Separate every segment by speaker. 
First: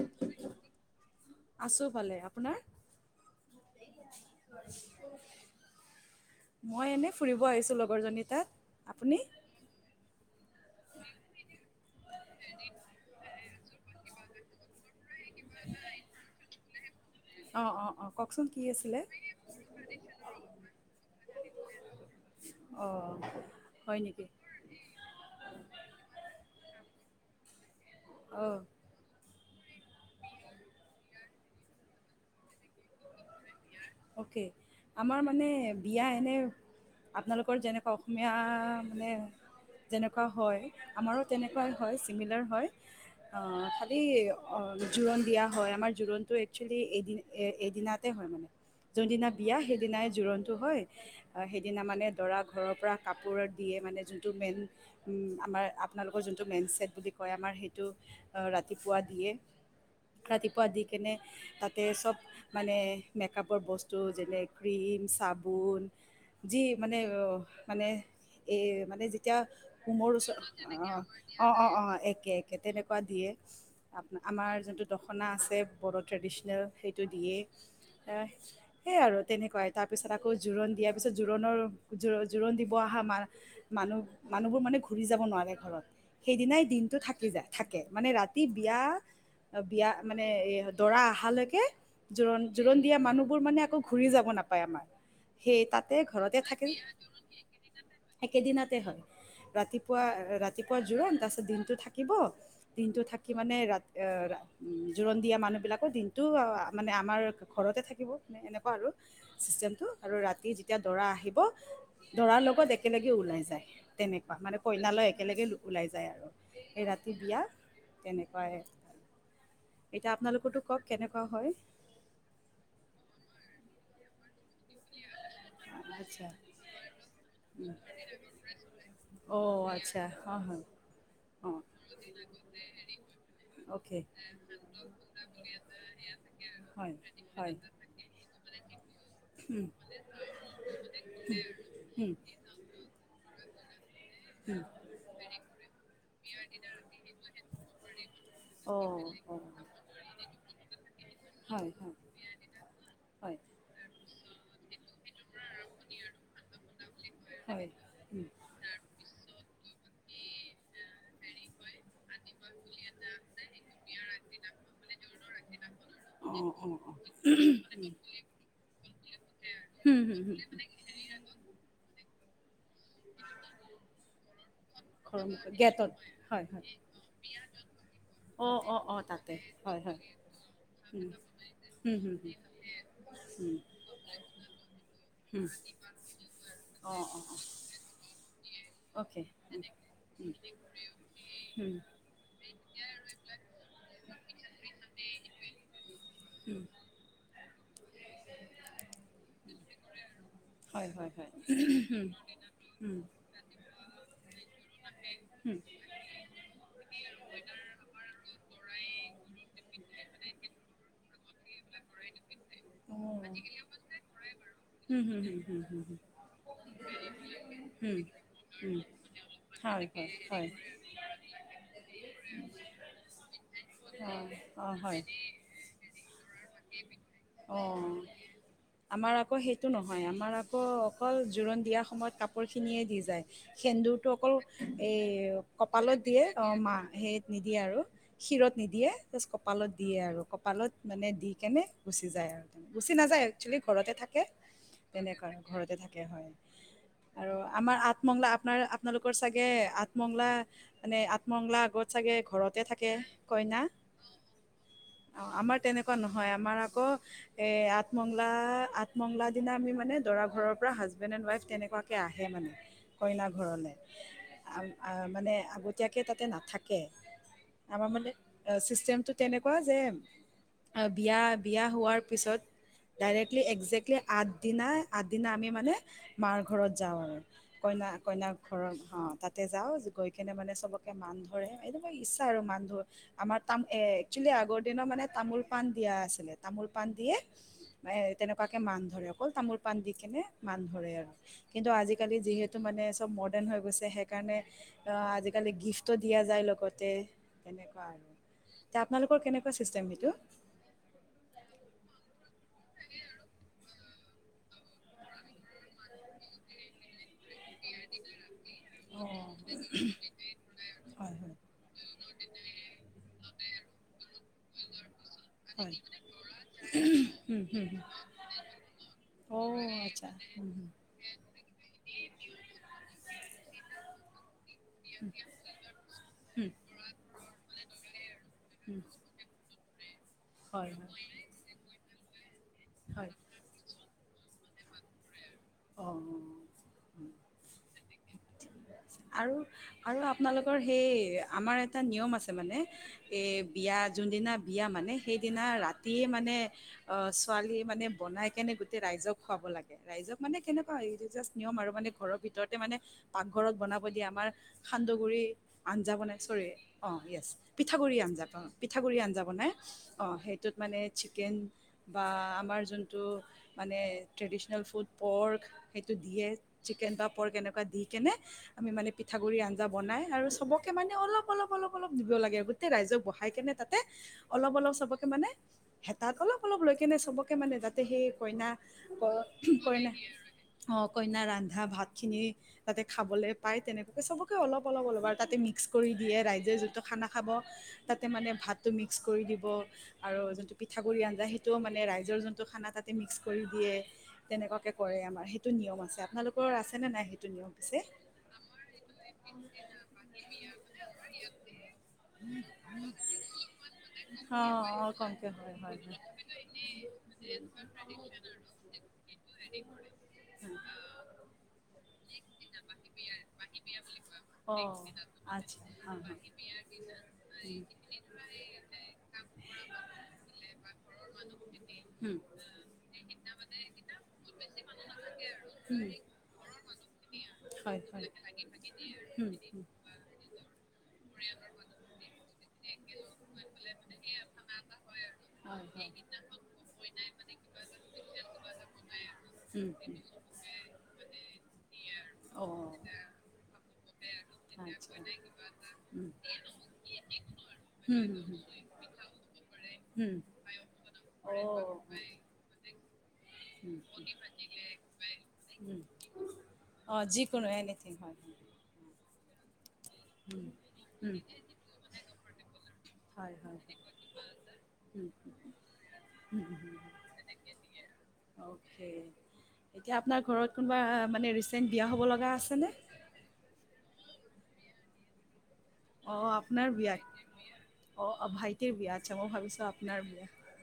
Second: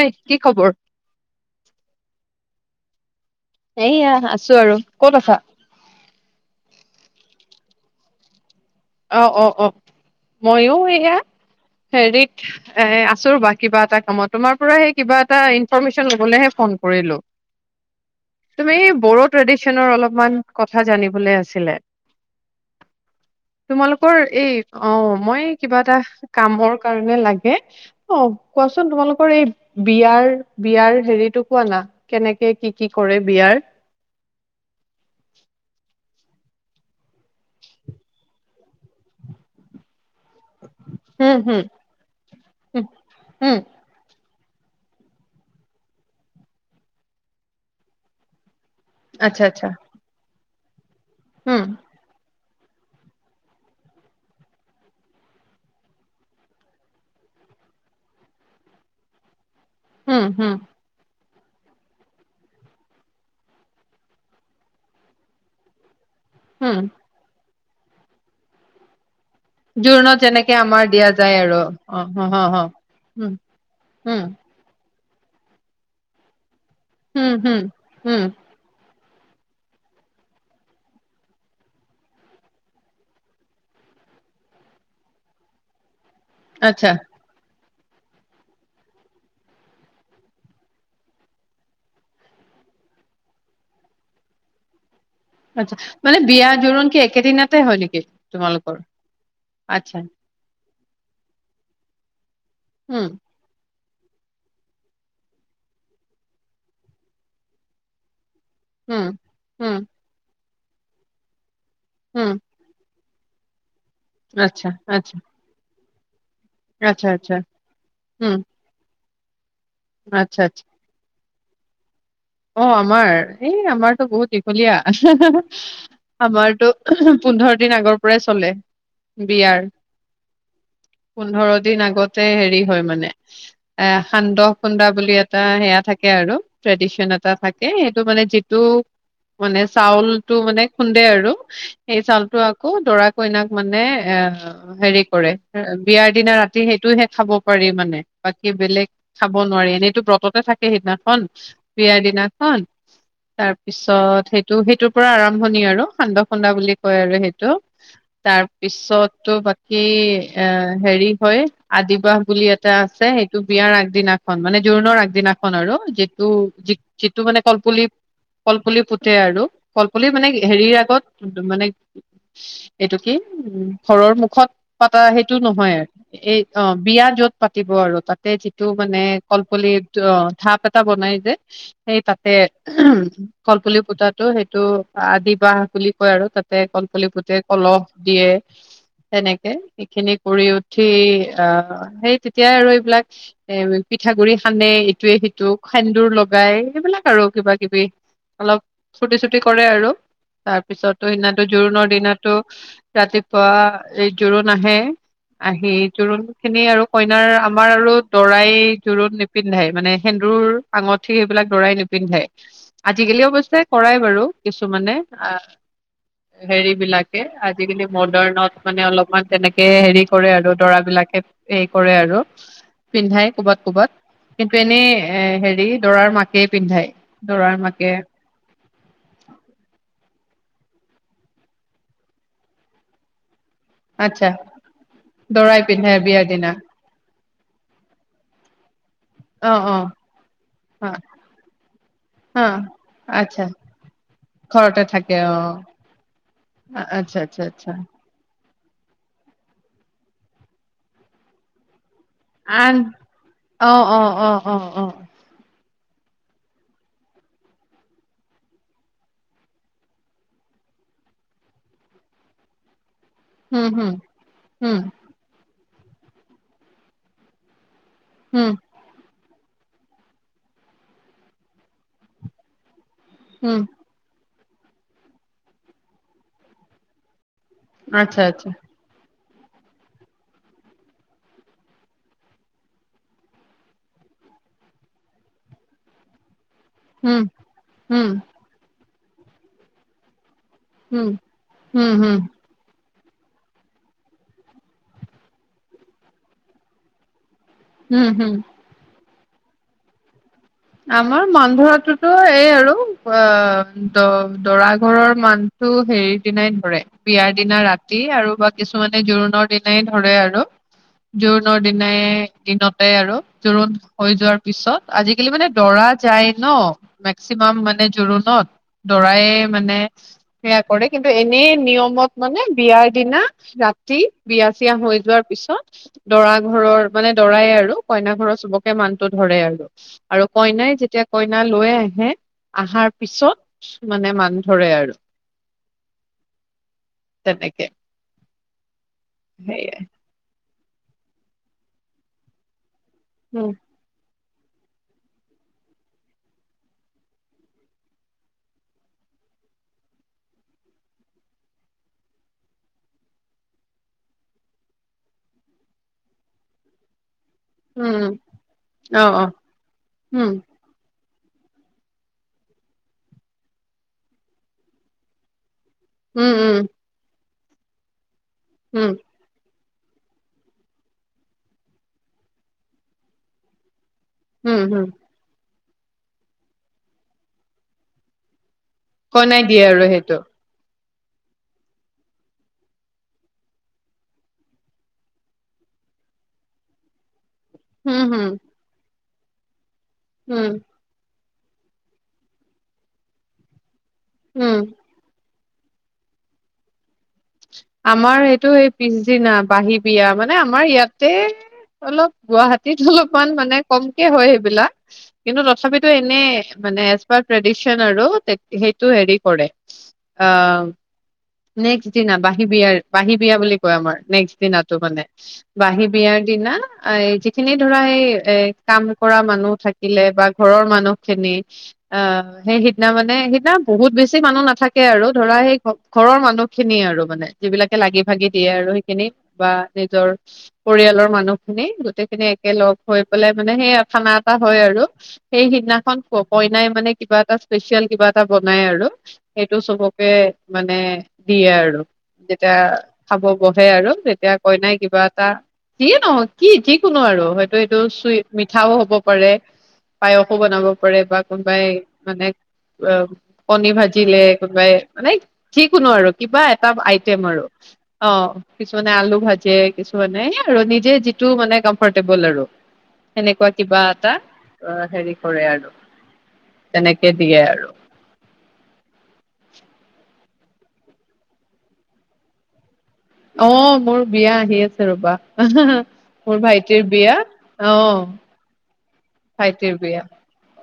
Speaker 1: ঐ কি খবৰ?
Speaker 2: আছোঁ ভালে আপোনাৰ।
Speaker 1: এইয়া আছোঁ আৰু, ক'ত আছা?
Speaker 2: মই এনে ফুৰিব আহিছোঁ লগৰজনী তাত। আপুনি
Speaker 1: অহ অ অ অ। মইও এয়া হেৰিত এ আছোঁ ৰবা কিবা এটা কামত তোমাৰ পৰাই- কিবা এটা ইনফৰ্মেচন ল'বলৈ ফোন কৰিলোঁ।
Speaker 2: অঁ অঁ অঁ কওকচোন কি
Speaker 1: তুমি
Speaker 2: আছিলে
Speaker 1: বড়ো ত্ৰেদিচনৰ অলপমান কথা জানিব আছিলে।
Speaker 2: অঁ হয়
Speaker 1: তোমালোকৰ
Speaker 2: নেকি
Speaker 1: এই অ মই কিবা এটা কামৰ কাৰণে লাগ। কে। অ
Speaker 2: অঁ
Speaker 1: কোৱাচোন তোমালোকৰ এই বিয়াৰ বিয়াৰ হেৰিতটো কোৱা না কেনেকে কি কি কৰে বিয়াৰ?
Speaker 2: অকে আমাৰ মানে বিয়া এনে। আপোনালোকৰ যেনেকুৱা অসমীয়া মানে যেনেকুৱা। হয় আমাৰো
Speaker 1: হম, হম,
Speaker 2: তেনেকুৱাই হয় চিমিলাৰ হয়
Speaker 1: হম,
Speaker 2: খালী- জোৰোণ দিয়া হয়। আমাৰ জোৰোণটো একচুৱেলি এইদিন এইদিনাতে হয় মানে। যোনদিনা
Speaker 1: আচ্ছা
Speaker 2: বিয়া
Speaker 1: আচ্ছা,
Speaker 2: সেইদিনাই জোৰন্ত টো হয়।
Speaker 1: হম,
Speaker 2: সেইদিনা মানে দৰাক ঘৰৰ পৰা কাপোৰ দিয়ে মানে যোনটো মেইন, আমাৰ আপোনালোকৰ যোনটো মেইন ছেট বুলি কয় আমাৰ সেইটো ৰাতিপুৱা দিয়ে
Speaker 1: হম, হম,
Speaker 2: ৰাতিপুৱা দি কেনে তাতে চব মানে কাপৰ বস্তু যেনে ক্ৰীম, চাবোন যি
Speaker 1: হম।
Speaker 2: মানে অ মানে, এ মানে এতিয়া কোমৰ
Speaker 1: জোৰোণত
Speaker 2: ওচৰত,
Speaker 1: যেনেকে আমাৰ দিয়া যায়
Speaker 2: অ
Speaker 1: আৰু
Speaker 2: অ অ অ
Speaker 1: হ
Speaker 2: একে
Speaker 1: হ
Speaker 2: একে
Speaker 1: হ
Speaker 2: তেনেকুৱা দিয়ে,
Speaker 1: উম
Speaker 2: আপোনাৰ
Speaker 1: উম
Speaker 2: আমাৰ যোনটো দখনা আছে, বডো ট্ৰেডিচনেল সেইটো
Speaker 1: উম
Speaker 2: দিয়েই
Speaker 1: হুম
Speaker 2: এ।
Speaker 1: উম
Speaker 2: সেইয়াই আৰু তেনেকুৱাই তাৰপিছত আকৌ জোৰোণ দিয়াৰ পিছত জোৰোণৰ জোৰোণ দিব অহা ম মানুহ মানুহবোৰ মানে ঘূৰি যাব নোৱাৰে ঘৰত। সেইদিনাই
Speaker 1: আচ্ছা
Speaker 2: দিনটো থাকি যায়। থাকে, মানে ৰাতি বিয়া বিয়া মানে এ দৰা অহালৈকে জোৰণ জোৰণ দিয়া মানুহবোৰ মানে আকৌ ঘূৰি যাব নাপায় আমাৰ। সেই
Speaker 1: আচ্ছা
Speaker 2: তাতে
Speaker 1: মানে
Speaker 2: ঘৰতে
Speaker 1: বিয়া
Speaker 2: থাকে
Speaker 1: জোৰণ কি একেদিনতে হয় নেকি
Speaker 2: একেদিনাতে
Speaker 1: তোমালোকৰ?
Speaker 2: হয়
Speaker 1: আচ্ছা।
Speaker 2: ৰাতিপুৱা ৰাতিপুৱা জোৰণ তাৰপিছত দিনটো থাকিব দিনটো
Speaker 1: উম
Speaker 2: থাকি মানে ৰাতি এ উম জোৰণ দিয়া মানুহ বিলাকৰ দিনটো মানে আমাৰ ঘৰতে থাকিব। মানে, এনেকুৱা আৰু
Speaker 1: উম উম
Speaker 2: ছিষ্টেমটো আৰু ৰাতি এতিয়া দৰা আহিব
Speaker 1: উম
Speaker 2: দৰাৰ লগোকো দেখ একেলগেও ওলাই যায়। তেনেকুৱা, মানে
Speaker 1: আচ্ছা
Speaker 2: কইনালৈ
Speaker 1: আচ্ছা
Speaker 2: একেলগে ওলাই যায়। যাই আৰু। এই
Speaker 1: আচ্ছা
Speaker 2: ৰাতি
Speaker 1: আচ্ছা
Speaker 2: বিয়া,
Speaker 1: উম
Speaker 2: তেনেকুৱাই এতিয়া
Speaker 1: আচ্ছা আচ্ছা
Speaker 2: আপোনালোকৰো কওক কেনে থকা হয়।
Speaker 1: অ আমাৰ, এই আমাৰতো বহুত দি বলিয়া,
Speaker 2: আচ্ছা
Speaker 1: আমাৰতো পোন্ধৰ দিন আগৰ পৰাই চলে, বিয়াৰ,
Speaker 2: অ' আচ্ছা হয় হয়
Speaker 1: পোন্ধৰ
Speaker 2: অ'
Speaker 1: দিন আগতে হেৰি হয় মানে এ
Speaker 2: অ'কে
Speaker 1: সান্দহ খুন্দা বুলি এটা সেয়া থাকে আৰু
Speaker 2: হয়
Speaker 1: ট্ৰেডিশনত
Speaker 2: হয়
Speaker 1: থাকে সেইটো মানে যিটো উম। মানে চাউলটো মানে খুন্দে আৰু, সেই
Speaker 2: উম,
Speaker 1: চাউলটো আকৌ দৰা কইনাক মানে এ, হেৰি কৰে বিয়াৰ দিনা ৰাতি সেইটোহে খাব পাৰি মানে বাকী বেলেগ
Speaker 2: অ'
Speaker 1: খাব
Speaker 2: অ'
Speaker 1: নোৱাৰি এনেইতো ব্ৰততে থাকে সিদিনাখন
Speaker 2: হয়
Speaker 1: দিনাখন
Speaker 2: হয়
Speaker 1: তাৰপিছত সেইটো, সেইটোৰ পৰা আৰম্ভণি আৰু সান্দহ খুন্দা বুলি কয় আৰু সেইটো
Speaker 2: হয় হয়
Speaker 1: তাৰপিছতটো বা হে, এ হেৰি হয় আদিবাস বুলি এটা আছে সেইটো বিয়াৰ আগদিনাখন মানে জোৰোণৰ আগদিনাখন আৰু কিটো
Speaker 2: উম, অ'
Speaker 1: যি
Speaker 2: অ'
Speaker 1: যিটো মানে কলপুলি কলপুলি পু তে আৰু কলপুলি মানে
Speaker 2: অ'
Speaker 1: হেৰিৰ আগত মানে এইটো কি, উম ঘৰৰ মুখত পাতা সেইটো
Speaker 2: ঘৰমুখত
Speaker 1: নহয়
Speaker 2: গেটত
Speaker 1: আৰু এই
Speaker 2: হয়
Speaker 1: অ
Speaker 2: হয়
Speaker 1: বিয়া যত পাতিব আৰু তাতে
Speaker 2: অ'
Speaker 1: যিটো
Speaker 2: অ' অ'
Speaker 1: মানে
Speaker 2: তাতে হয়
Speaker 1: কলপুলিৰ
Speaker 2: হয়
Speaker 1: অ ঢাপ এটা
Speaker 2: উম,
Speaker 1: বনাই যে
Speaker 2: হুম
Speaker 1: সেই
Speaker 2: হুম
Speaker 1: তাতে,
Speaker 2: হুম
Speaker 1: উম
Speaker 2: হুম
Speaker 1: কলপুলি পূতাটো সেইটো
Speaker 2: হুম,
Speaker 1: আদিবাহ বুলি কয় আৰু তাতে
Speaker 2: অ'
Speaker 1: কলপুলি
Speaker 2: অ'
Speaker 1: পূতে,
Speaker 2: অ'
Speaker 1: কলহ দিয়ে
Speaker 2: অ'কে
Speaker 1: তেনেকে, সেইখিনি
Speaker 2: উম,
Speaker 1: কৰি উঠি
Speaker 2: হুম,
Speaker 1: আহ, সেই তেতিয়াই আৰু এইবিলাক এ পিঠাগুৰি সানে এইটোৱে সেইটোক সেন্দুৰ গাই সেইবিলাক আৰু কিবা কিবি, অলপ ফূৰ্তি চোৰ্তি কৰে আৰু। তাৰ
Speaker 2: হয়
Speaker 1: পিছতো
Speaker 2: হয় হয়
Speaker 1: সেইদিনাতো জোৰোণৰ দিনাতো
Speaker 2: উম,
Speaker 1: ৰাতিপুৱা এই জোৰোণ আহে,
Speaker 2: হুম,
Speaker 1: আহি জোৰোণ খিনি আৰু কইনাৰ আমাৰ আৰু দৰাই জোৰণ নিপিন্ধাই, মানে সেন্দুৰ আঙত ঠি সেইবিলাক দৰাই নিপিন্ধে আজিকালি
Speaker 2: অ'
Speaker 1: অৱশ্যে কৰাই বাৰু কিছুমানে,
Speaker 2: হুম হুম হুম
Speaker 1: আহ
Speaker 2: হুম হুম হুম,
Speaker 1: হেৰি বিলাকে আজিকালি
Speaker 2: হুম,
Speaker 1: মডাৰ্ণত
Speaker 2: হুম,
Speaker 1: মানে অলপমান তেনেকে
Speaker 2: হয়
Speaker 1: হেৰি
Speaker 2: হয়
Speaker 1: কৰে আৰু
Speaker 2: হয়
Speaker 1: দৰাবিলাকে হে কৰে আৰু পিন্ধাই কবাত কবাত
Speaker 2: অ',
Speaker 1: কিন্তু
Speaker 2: অ',
Speaker 1: এনেই
Speaker 2: হয়
Speaker 1: এ হেৰি দৰাৰ মাকে পিন্ধায়
Speaker 2: অ, আমাৰ আকৌ সেইটো নহয় আমাৰ আকৌ অক অকল জোৰোণ দিয়া সময়ত কাপোৰ খিনিয়ে দি যায়। সেন্দুৰটো
Speaker 1: আচ্ছা
Speaker 2: অকল এই
Speaker 1: দৰাই পিন্ধে
Speaker 2: কপালত দিয়ে,
Speaker 1: বিয়াৰ
Speaker 2: অ
Speaker 1: দিনা
Speaker 2: মাহ সেই নিদিয়ে আৰু ক্ষিৰত নিদিয়ে
Speaker 1: অ
Speaker 2: কপালত
Speaker 1: অ
Speaker 2: দিয়ে আৰু কপালত
Speaker 1: অ
Speaker 2: মানে দি কেনে গ যায় অ তেনেকে, গুচি নাযায়,
Speaker 1: আচ্ছা
Speaker 2: এক্সচুৱেলী ঘৰতে থাকে,
Speaker 1: ঘৰতে থাকে
Speaker 2: তেনেকৈ
Speaker 1: অ
Speaker 2: ঘৰতে থাকে হয়
Speaker 1: আচ্ছা
Speaker 2: আৰু
Speaker 1: আচ্ছা আচ্ছা
Speaker 2: আমাৰ আঠ মংগলা আপোনাৰ আপোনালোকৰ চাগে আঠমংলা, মানে আঠমংলা আগত চাগে ঘৰতে
Speaker 1: আন
Speaker 2: থাকে কইনা,
Speaker 1: অ অ অ অ
Speaker 2: অ আমাৰ তেনে তেনেকুৱা নহয় আমাৰ আকৌ এই আঠমঙংলা আঠমঙংলা দিনা আমি মানে দৰা ঘৰৰ পৰা হাজবেণ্ড এণ্ড ৱাইফ তেনেকুৱাকে আহে মানে। কইনা
Speaker 1: হুম
Speaker 2: ঘৰলে
Speaker 1: হুম হুম
Speaker 2: মানে আগতে। এতিয়াকে তাতে নাথাকে। আমাৰ মানে
Speaker 1: হুম
Speaker 2: চিষ্টেমটো তেনেক- কোৱা যে অ বিয়া বিয়া হোৱাৰ পিছত। ডাইৰেক্টিলি
Speaker 1: হুম
Speaker 2: এক্জে্টি আদ- দিনাই আগদিনা আমি মানে মাৰ ঘৰত যাওঁ আৰু। কইনা
Speaker 1: আচ্ছা
Speaker 2: কইনাক
Speaker 1: আচ্ছা
Speaker 2: ঘৰৰ অহ। তাতে যাওঁ গৈ কিনে মানে চবকে মান ধৰে সেটো মই ইচ্ছা আৰু মান ধ আমাৰ তা এ একচেলি আগৰ দিনৰ মানে তামোল পাণ দিয়া আছিলে। তামোল পাণ দিয়ে
Speaker 1: হুম হুম
Speaker 2: তেনেকুৱাকে মান ধৰে। অকল তামোল পাণ দি কেনে মান ধৰে
Speaker 1: হুম
Speaker 2: আৰু কিন্তু
Speaker 1: হুম হুম
Speaker 2: আজিকালি যিহেতু মানে। চব মডেৰ্ণ হৈ গৈছে সেইকাৰণে আজিকালি গিফ্টটো দিয়া যায় লগতে। তেনেকুৱা
Speaker 1: হুম
Speaker 2: আৰু
Speaker 1: হুম
Speaker 2: তে আপোনালোক- লোকৰ কেনেকুৱা চিষ্টেম সেইটো।
Speaker 1: আমাৰ মান ধৰাতোতো এই আৰু অ- দ দৰা ঘৰৰ মানটো হেৰীদিনাই ধৰে বিয়াৰ। দিনা ৰাতি আৰু বা কিছুমানে
Speaker 2: অঁ
Speaker 1: জোৰোণৰ দিনাই ধৰে আৰু
Speaker 2: হয়
Speaker 1: জোৰোণ দিনাই। দিনতে আৰু জোৰোণ হৈ যোৱাৰ পিছত আজি। কেলেই মানে
Speaker 2: হয় হয়
Speaker 1: দৰা যায় ন মেক্সিমাম মানে জোৰোণত দৰায় মানে
Speaker 2: অঁ আচ্ছা হুম
Speaker 1: সেয়া
Speaker 2: হুম
Speaker 1: কৰে। কিন্তু এনে নিয়মত মানে বিয়াৰ দিনা ৰাতি বিয়া চিয়া হৈ যোৱাৰ পিছত। দৰা
Speaker 2: হুম
Speaker 1: ঘৰৰ মানে দৰাই আৰু- কইনা ঘৰত চবকে মানতো ধৰে আৰু। আৰু
Speaker 2: হয়
Speaker 1: কইনাই
Speaker 2: হয়
Speaker 1: যেতিয়া কইনা লৈ আহে আহাৰ
Speaker 2: হয়
Speaker 1: পিছত মানে মাক। ধৰে আৰু।
Speaker 2: অঁ
Speaker 1: তেনেকে।
Speaker 2: আৰু
Speaker 1: সেয়াই
Speaker 2: আৰু আপোনালোক সেই আমাৰ এটা নিয়ম আছে মানে। এ
Speaker 1: উম
Speaker 2: বিয়া যোনদিনা। বিয়া মানে সেইদিনা ৰাতিয়ে মানে অ ছোৱালী মানে বনাই কেনে গোটেই ৰাইজক খুৱাব লাগে। ৰাইজক মানে কেনেকুৱা জাচ নিয়ম আৰু মানে ঘৰৰ ভিতৰতে মানে পাকঘৰত বন হ' ব দিয়া আমাৰ সান্দহগুৰি আঞ্জা বনাই চৰি অ য়েছ পিঠাগুৰি আঞ্জা
Speaker 1: উম
Speaker 2: অ পিঠাগুৰি
Speaker 1: অ
Speaker 2: আঞ্জা
Speaker 1: অ
Speaker 2: বনাই অ
Speaker 1: উম
Speaker 2: সেইটোত মানে। চিকেন বা আমাৰ যোনটো মানে ট্ৰেডিশনেল ফুড পৰ্ক সেইটো দিয়ে
Speaker 1: উম উম
Speaker 2: চিকেন পাপৰ কেনেক- দি কেনে আমি মানে
Speaker 1: উম
Speaker 2: পিঠাগুৰি আন। বনাই আৰু চবকে মানে অলপ অলপ অলপ অলপ দিব লাগে আৰু গোটেই ৰাইজক বহাই কেনে তাত। অলপ
Speaker 1: উম
Speaker 2: অলপ
Speaker 1: উম
Speaker 2: চবকে মানে হেতাত অলপ অলপ লৈ কেনে চবকে মানে যাতে সেই কইনা।
Speaker 1: কইনাই দিয়ে আৰু
Speaker 2: কইনা
Speaker 1: সেইটো।
Speaker 2: কইনা ৰন্ধা ভাতখিনি তাতে খাবলে পাই তেনেকে চবকে অলপ অলপ অলপ আৰু তাতে মিক্স কৰি দিয়ে ৰাইজে যিটো খানা। খাব
Speaker 1: উম
Speaker 2: তাতে
Speaker 1: হম
Speaker 2: মানে ভাতটো মি। মিক্স কৰি দিব আৰু
Speaker 1: উম
Speaker 2: যোনটো পিঠাগুৰি আঞ্জাসি। টো মানে ৰাইজৰ যোনটো খানা তাতে মিক্স কৰি দিয়ে।
Speaker 1: উম
Speaker 2: তেনেকুৱাকে কৰে আমাৰ টো নিয়ম আছে আপোনোলোকৰ আছে নাই সেই ধুনীয় পিছে
Speaker 1: টো পিছদিনা বাঁহী বিয়া মানে আমাৰ ইয়াতে অলপ গুৱাহাটীত অলপমান মানে কমকে হয়
Speaker 2: অ
Speaker 1: সেইবিলাক
Speaker 2: অ কমকে
Speaker 1: কিন্তু
Speaker 2: হয় হয়
Speaker 1: তথাপিতো এনে মানে এজপাৰ ট্ৰেডিচন আৰু সেইটো হেৰি কৰে।
Speaker 2: হয়
Speaker 1: আহ্ নেকছ যি নাবাঁহী বিয়াৰ বাঁহী বিয়া বুলি কয় আমাৰ নেক্সট
Speaker 2: অ
Speaker 1: দিনাটো মানে
Speaker 2: আচ্ছা
Speaker 1: বাঁহী
Speaker 2: অ হ
Speaker 1: বিয়াৰ দিনা এই যিখিনি ধৰা সেই এ কাম কৰা মানুহ থাকিলে বা ঘৰৰ মানুহ খিনি আহ সেই সিদিনা মানে। সেইদিনা বহুত বেছি মানুহ নাথাকে আৰু। ধৰা সেই ঘৰৰ মানুহ খিনিয়ে আৰু মানে যিবিলাকে
Speaker 2: হয়
Speaker 1: লাগি
Speaker 2: হয়
Speaker 1: ভাগি দিয়ে আৰু সেইখিনি
Speaker 2: উম
Speaker 1: বা
Speaker 2: উম
Speaker 1: নিজৰ পৰিয়ালৰ মানুহখিনি গোটেইখিনি একে লগ হৈ পেলাই মানে সেই খানা এটা হয় আৰু। সেই
Speaker 2: হয় হয়।
Speaker 1: সিদিনাখন ক কইনাই মানে। কিবা এটা স্পেচিয়েল কিবা এটা বনাই আৰু সেইটো
Speaker 2: উম উম।
Speaker 1: চবকে মানে দিয়ে আৰু।
Speaker 2: অ'
Speaker 1: যেতিয়া খাব বহে আৰু তেতিয়া কই নাই
Speaker 2: আচ্ছা।
Speaker 1: কিবা এটা যিয়ে
Speaker 2: উম
Speaker 1: নহ কি যিকোনো আৰু হয়তো এইটো
Speaker 2: হুম
Speaker 1: চুইট
Speaker 2: হুম হুম।
Speaker 1: মিঠাও হব পাৰে পায়সো বনাব পাৰে বা
Speaker 2: অ' উম
Speaker 1: কোনোবাই
Speaker 2: উম।
Speaker 1: মানে অ কণী
Speaker 2: উম
Speaker 1: ভাজিলে কোনোবাই মানে যিকোনো আৰু। কিবা এটা
Speaker 2: অ'
Speaker 1: আইটেম আৰু
Speaker 2: যিকোনো এনিথিং
Speaker 1: অ
Speaker 2: হয় হয়।
Speaker 1: কিছুমানে আলু ভাজি। যে কিছুমানে নাই
Speaker 2: উম
Speaker 1: আৰু নিজে
Speaker 2: উম
Speaker 1: যিটো মানে কমফৰ্ট ব'ল আৰু
Speaker 2: হয়
Speaker 1: সেনেকুৱা
Speaker 2: হয়
Speaker 1: কিবা
Speaker 2: হয়
Speaker 1: এটা, আহ
Speaker 2: উম
Speaker 1: হেৰি কৰে আৰু
Speaker 2: উম
Speaker 1: তেনেকে দিয়ে আৰু।
Speaker 2: অ'কে। এতিয়া আপোনাৰ ঘৰত কোনোবা মানে ৰিচেণ্ট বিয়া হ'ব লগা আছেনে?
Speaker 1: অ মোৰ বিয়া আহি আছে ৰবা।
Speaker 2: অ'
Speaker 1: মোৰ
Speaker 2: আপোনাৰ
Speaker 1: ভাইটিৰ বিয়া অ।
Speaker 2: ভাইটিৰ বিয়া আচ্ছা মই ভাবিছোঁ
Speaker 1: ভাইটিৰ
Speaker 2: আপোনাৰ
Speaker 1: বিয়া,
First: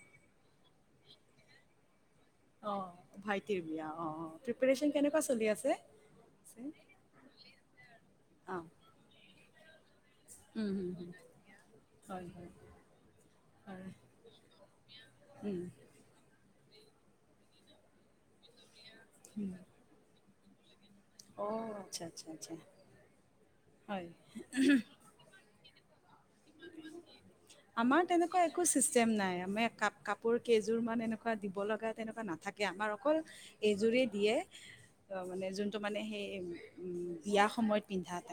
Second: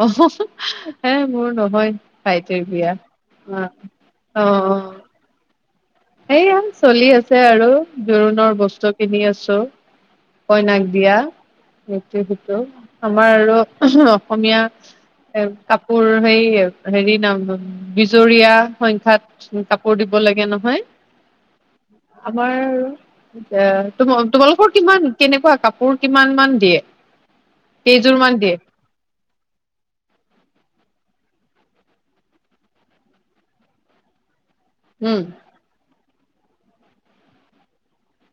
Speaker 1: অ। হে মোৰ নহয়। ভাইটিৰ
Speaker 2: অ
Speaker 1: বিয়া
Speaker 2: ভাইটিৰ বিয়া, অ অ প্ৰিপাৰেচন কেনেকুৱা চলি আছে?
Speaker 1: সেয়া চলি আছে আৰু জোৰোণৰ
Speaker 2: অ'
Speaker 1: বস্তু কিনি আছো।
Speaker 2: উম,
Speaker 1: কইনাক
Speaker 2: হুম, হুম,
Speaker 1: দিয়া, এইটো
Speaker 2: হয়, হয়,
Speaker 1: সিটো আমাৰ আৰু
Speaker 2: হয়,
Speaker 1: অসমীয়া এ
Speaker 2: উম,
Speaker 1: কাপোৰ সেই হেৰি নাম বিজৰীয়া সংখ্যাত
Speaker 2: উম,
Speaker 1: কাপোৰ দিব। ব লাগে নহয়।
Speaker 2: অ' আচ্ছা, আচ্ছা,
Speaker 1: আমাৰ
Speaker 2: আচ্ছা,
Speaker 1: এ
Speaker 2: হয়।
Speaker 1: ত তোমালোকৰ কিমান কাপোৰ কিমান মান দিয়ে
Speaker 2: আমাৰ
Speaker 1: কেইযোৰ মান
Speaker 2: তেনেকুৱা
Speaker 1: দিয়ে
Speaker 2: একো চিষ্টেম নাই আমি কাপ কাপোৰ কেইয এযোৰ মান এনেকুৱা দিব লগা তেনেকুৱা নাথাকে আমাৰ অকল এযোৰেই দিয়ে।
Speaker 1: উম
Speaker 2: অ মানে যোনটো মানে সেই বিয়া সময়ত পিন্ধাত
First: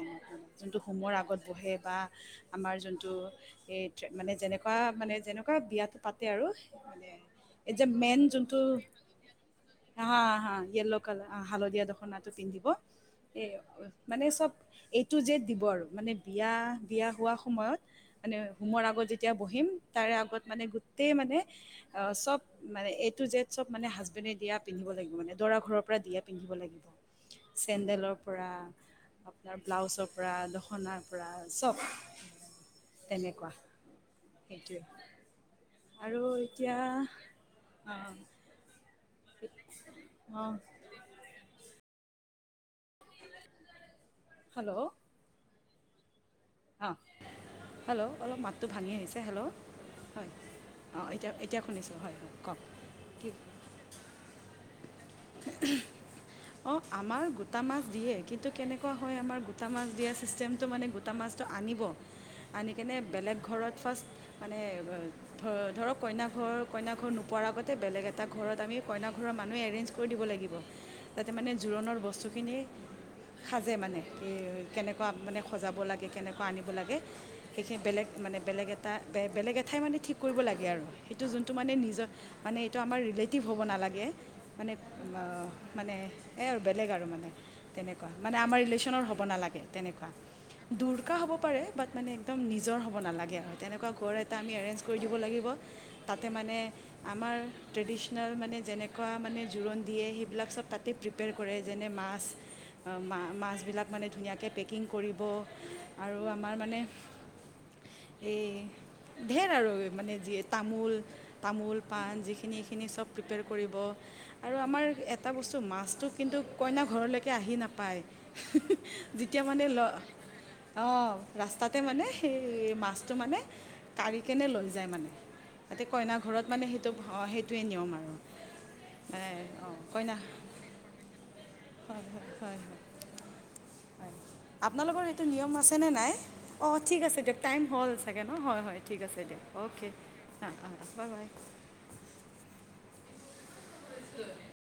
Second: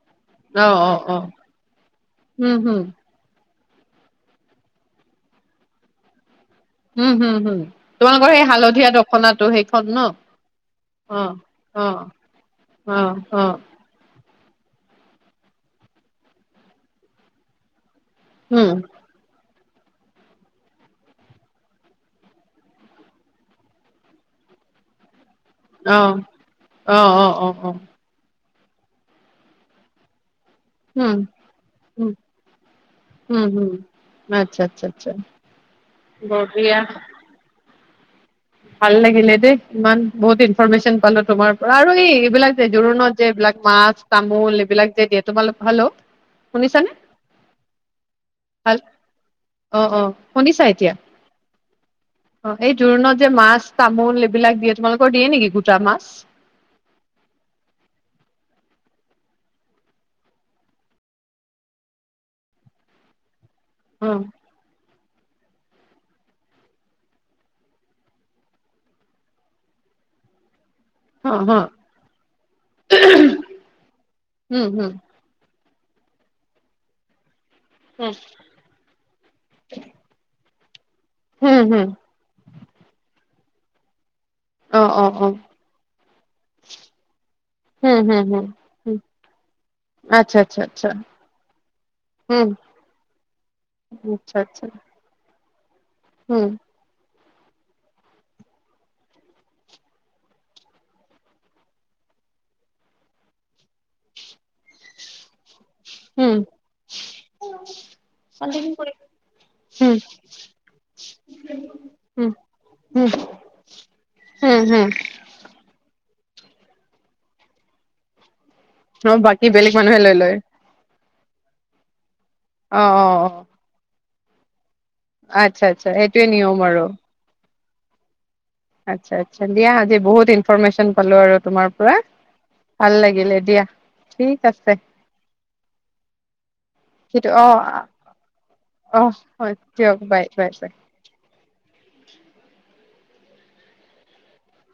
Speaker 1: অ
Speaker 2: যোনটো
Speaker 1: অ অ
Speaker 2: হোমৰ আগত বহে বা
Speaker 1: উম হুম
Speaker 2: আমাৰ এ মানে, যেনেকুৱা মানে যেনেকুৱা বিয়াতো পাতে আৰু
Speaker 1: উম হুম হুম
Speaker 2: এ যে মেইন
Speaker 1: তোমালোকৰ সেই
Speaker 2: যোনটো,
Speaker 1: হালধীয়া দখনাটো সেইখন ন
Speaker 2: হা হা য়েল্ল
Speaker 1: অ
Speaker 2: কালাৰ, হালধীয়া
Speaker 1: অ
Speaker 2: দখনাটো পিন্ধিব,
Speaker 1: অ অ
Speaker 2: এই মানে চব এইটো যে দিব আৰু মানে বিয়া, বিয়া হোৱা সময়ত। মানে
Speaker 1: উম
Speaker 2: হোমৰ আগত যেতিয়া বহিম তাৰে আগত মানে গোটেই মানে, অ চব মানে এ টু জেদ চব মানে হাজবেণ্ডে দিয়া পিন্ধিব লাগিব মানে দৰা ঘৰৰ পৰা
Speaker 1: অ
Speaker 2: দিয়া পিন্ধিব লাগিব,
Speaker 1: অ অ অ অ
Speaker 2: চেণ্ডেলৰ পৰা আপোনাৰ ব্লাউজৰ পৰা সনাৰ
Speaker 1: উম
Speaker 2: পৰা চব।
Speaker 1: উম উম
Speaker 2: তেনেকুৱা
Speaker 1: হম, আচ্ছা
Speaker 2: সেইটোৱে
Speaker 1: আচ্ছা আচ্ছা, বৰ বিয়া
Speaker 2: অ।
Speaker 1: ভাল লাগিলে দেই, ইমান বহুত ইনফৰ্মেচন পালো তোমাৰ পৰা আৰু এই এইবিলাক জোৰোণত যে এইবিলাক মাছ তামোল এইবিলাক যে দিয়ে তোমালোক হেল্ল'
Speaker 2: অ
Speaker 1: শুনিছানে
Speaker 2: হেল্ল' অলপ মাতটো
Speaker 1: হেল
Speaker 2: ভাঙি আহিছে হেল্ল'
Speaker 1: অ অ
Speaker 2: হয়
Speaker 1: শুনিছা
Speaker 2: অ এতিয়া এতিয়া শুনিছোঁ হয় হয়
Speaker 1: অ
Speaker 2: কওক
Speaker 1: এই জোৰোণত যে মাছ তামোল এইবিলাক দিয়ে তোমালোকৰ দিয়ে নেকি গোটা মাছ
Speaker 2: অ আমাৰ গোটা মাছ দিয়ে কিন্তু কেনেক কোৱা হয় আমাৰ গোটা মাছ দিয়া চিচষ্টেম মানে গোটা মাছটো আনিব আনি কিনে বেলেগ ঘৰত ফাৰ্ষ্ট
Speaker 1: উম
Speaker 2: মানে ধৰক কইনা ঘৰ কইনা ঘৰ নোপোৱাৰ আগতে বেলেগ এটা ঘৰত আমি কইনা ঘৰৰ মানুহ এৰেঞ্জ। কৰি দিব লাগিব
Speaker 1: হ
Speaker 2: যাতে মানে
Speaker 1: হ
Speaker 2: জোৰোণৰ বস্তুখিনি সাজে মানে
Speaker 1: উম হুম
Speaker 2: কেনেকুৱা মানে স মানে। সজাব লাগে কেনেকুৱা আনিব লাগে সেইখিনি বেলেগ মানে বেলেগ এটা বেলেগ এঠাই মানে ঠিক কৰিব লাগে। ইয়াৰ সেইটো যোনটো
Speaker 1: হুম
Speaker 2: মানে
Speaker 1: হুম
Speaker 2: নিজৰ মানে এইটো আমাৰ ৰিলেট টিভ হ'ব নালাগে মানে
Speaker 1: অ অ অ
Speaker 2: মানে এই আৰু বেলেগ আৰু মানে
Speaker 1: হুম
Speaker 2: তেনেকুৱা
Speaker 1: হুম
Speaker 2: মানে
Speaker 1: হুম
Speaker 2: আমাৰ
Speaker 1: হুম
Speaker 2: ৰিলেশ্যনৰ হ'ব নালাগে তেনেকুৱা
Speaker 1: আচ্ছা আচ্ছা আচ্ছা
Speaker 2: দুৰ্গা হ'ব পাৰে বাট মানে একদম
Speaker 1: হুম
Speaker 2: নিজৰ হ'ব নালাগে আৰু তেনেকুৱা ঘৰ এটা
Speaker 1: আচ্ছা
Speaker 2: আমি
Speaker 1: আচ্ছা
Speaker 2: এৰেঞ্জ কৰি দিব লাগিব। তাতে
Speaker 1: হুম
Speaker 2: মানে আমাৰ ট্ৰেডিশনেল মানে যেনেকুৱা মানে। জোৰোণ দিয়ে, সেইবিলাক চব তাতে প্ৰিপিয়েৰ কৰে। যেনে মাছ, মাছবিলাক। মানে ধুনীয়াকৈ পেকিং কৰিব আৰু
Speaker 1: হুম
Speaker 2: আমাৰ মানে এই ঢেৰ আৰু
Speaker 1: হুম
Speaker 2: মানে যি তামোল তামোল পাণ
Speaker 1: হুম
Speaker 2: যিখিনি সিখিনি চব
Speaker 1: হুম
Speaker 2: প্ৰিপেয়াৰ কৰিব। আৰু
Speaker 1: হুম
Speaker 2: আমাৰ
Speaker 1: হুম
Speaker 2: এটা বস্তু মাছ টো কিন্তু কইনা ঘৰলৈকে আহি নাপায়। হু হু
Speaker 1: অ
Speaker 2: যেতিয়া
Speaker 1: বাকী
Speaker 2: মানে
Speaker 1: বেলেগ
Speaker 2: ল
Speaker 1: মানুহে লৈ লয়
Speaker 2: অ ৰাস্তাতে মানে সেই
Speaker 1: অ অ
Speaker 2: মাছটো
Speaker 1: অ
Speaker 2: মানে কাৰি কিনে লৈ যা যায় মানে
Speaker 1: আচ্ছা
Speaker 2: ততে
Speaker 1: আচ্ছা
Speaker 2: কইনা
Speaker 1: সেইটোৱে
Speaker 2: ঘৰত
Speaker 1: নিয়ম
Speaker 2: মানে
Speaker 1: আৰু
Speaker 2: সেইটো সেইটোৱেই নিয়ম আৰু
Speaker 1: আচ্ছা আচ্ছা দিয়া
Speaker 2: অঁ
Speaker 1: আজি
Speaker 2: কইনা
Speaker 1: বহুত ইনফৰমেশ্যন পালো আৰু তোমাৰ পৰা
Speaker 2: হয়
Speaker 1: ভাল লাগিলে দিয়া ঠিক আছে
Speaker 2: আপোনালোকৰ সেইটো নিয়ম আছেনে নাই অঁ ঠিক আছে
Speaker 1: সেইটো
Speaker 2: দিয়ক
Speaker 1: অ
Speaker 2: টাইম হ'ল চাগে ন হয় হয় ঠিক
Speaker 1: অ
Speaker 2: আ দিয়ক
Speaker 1: হয়
Speaker 2: অ'কে
Speaker 1: দিয়ক বাই
Speaker 2: অ
Speaker 1: বাই বাই
Speaker 2: অ হয় বাই।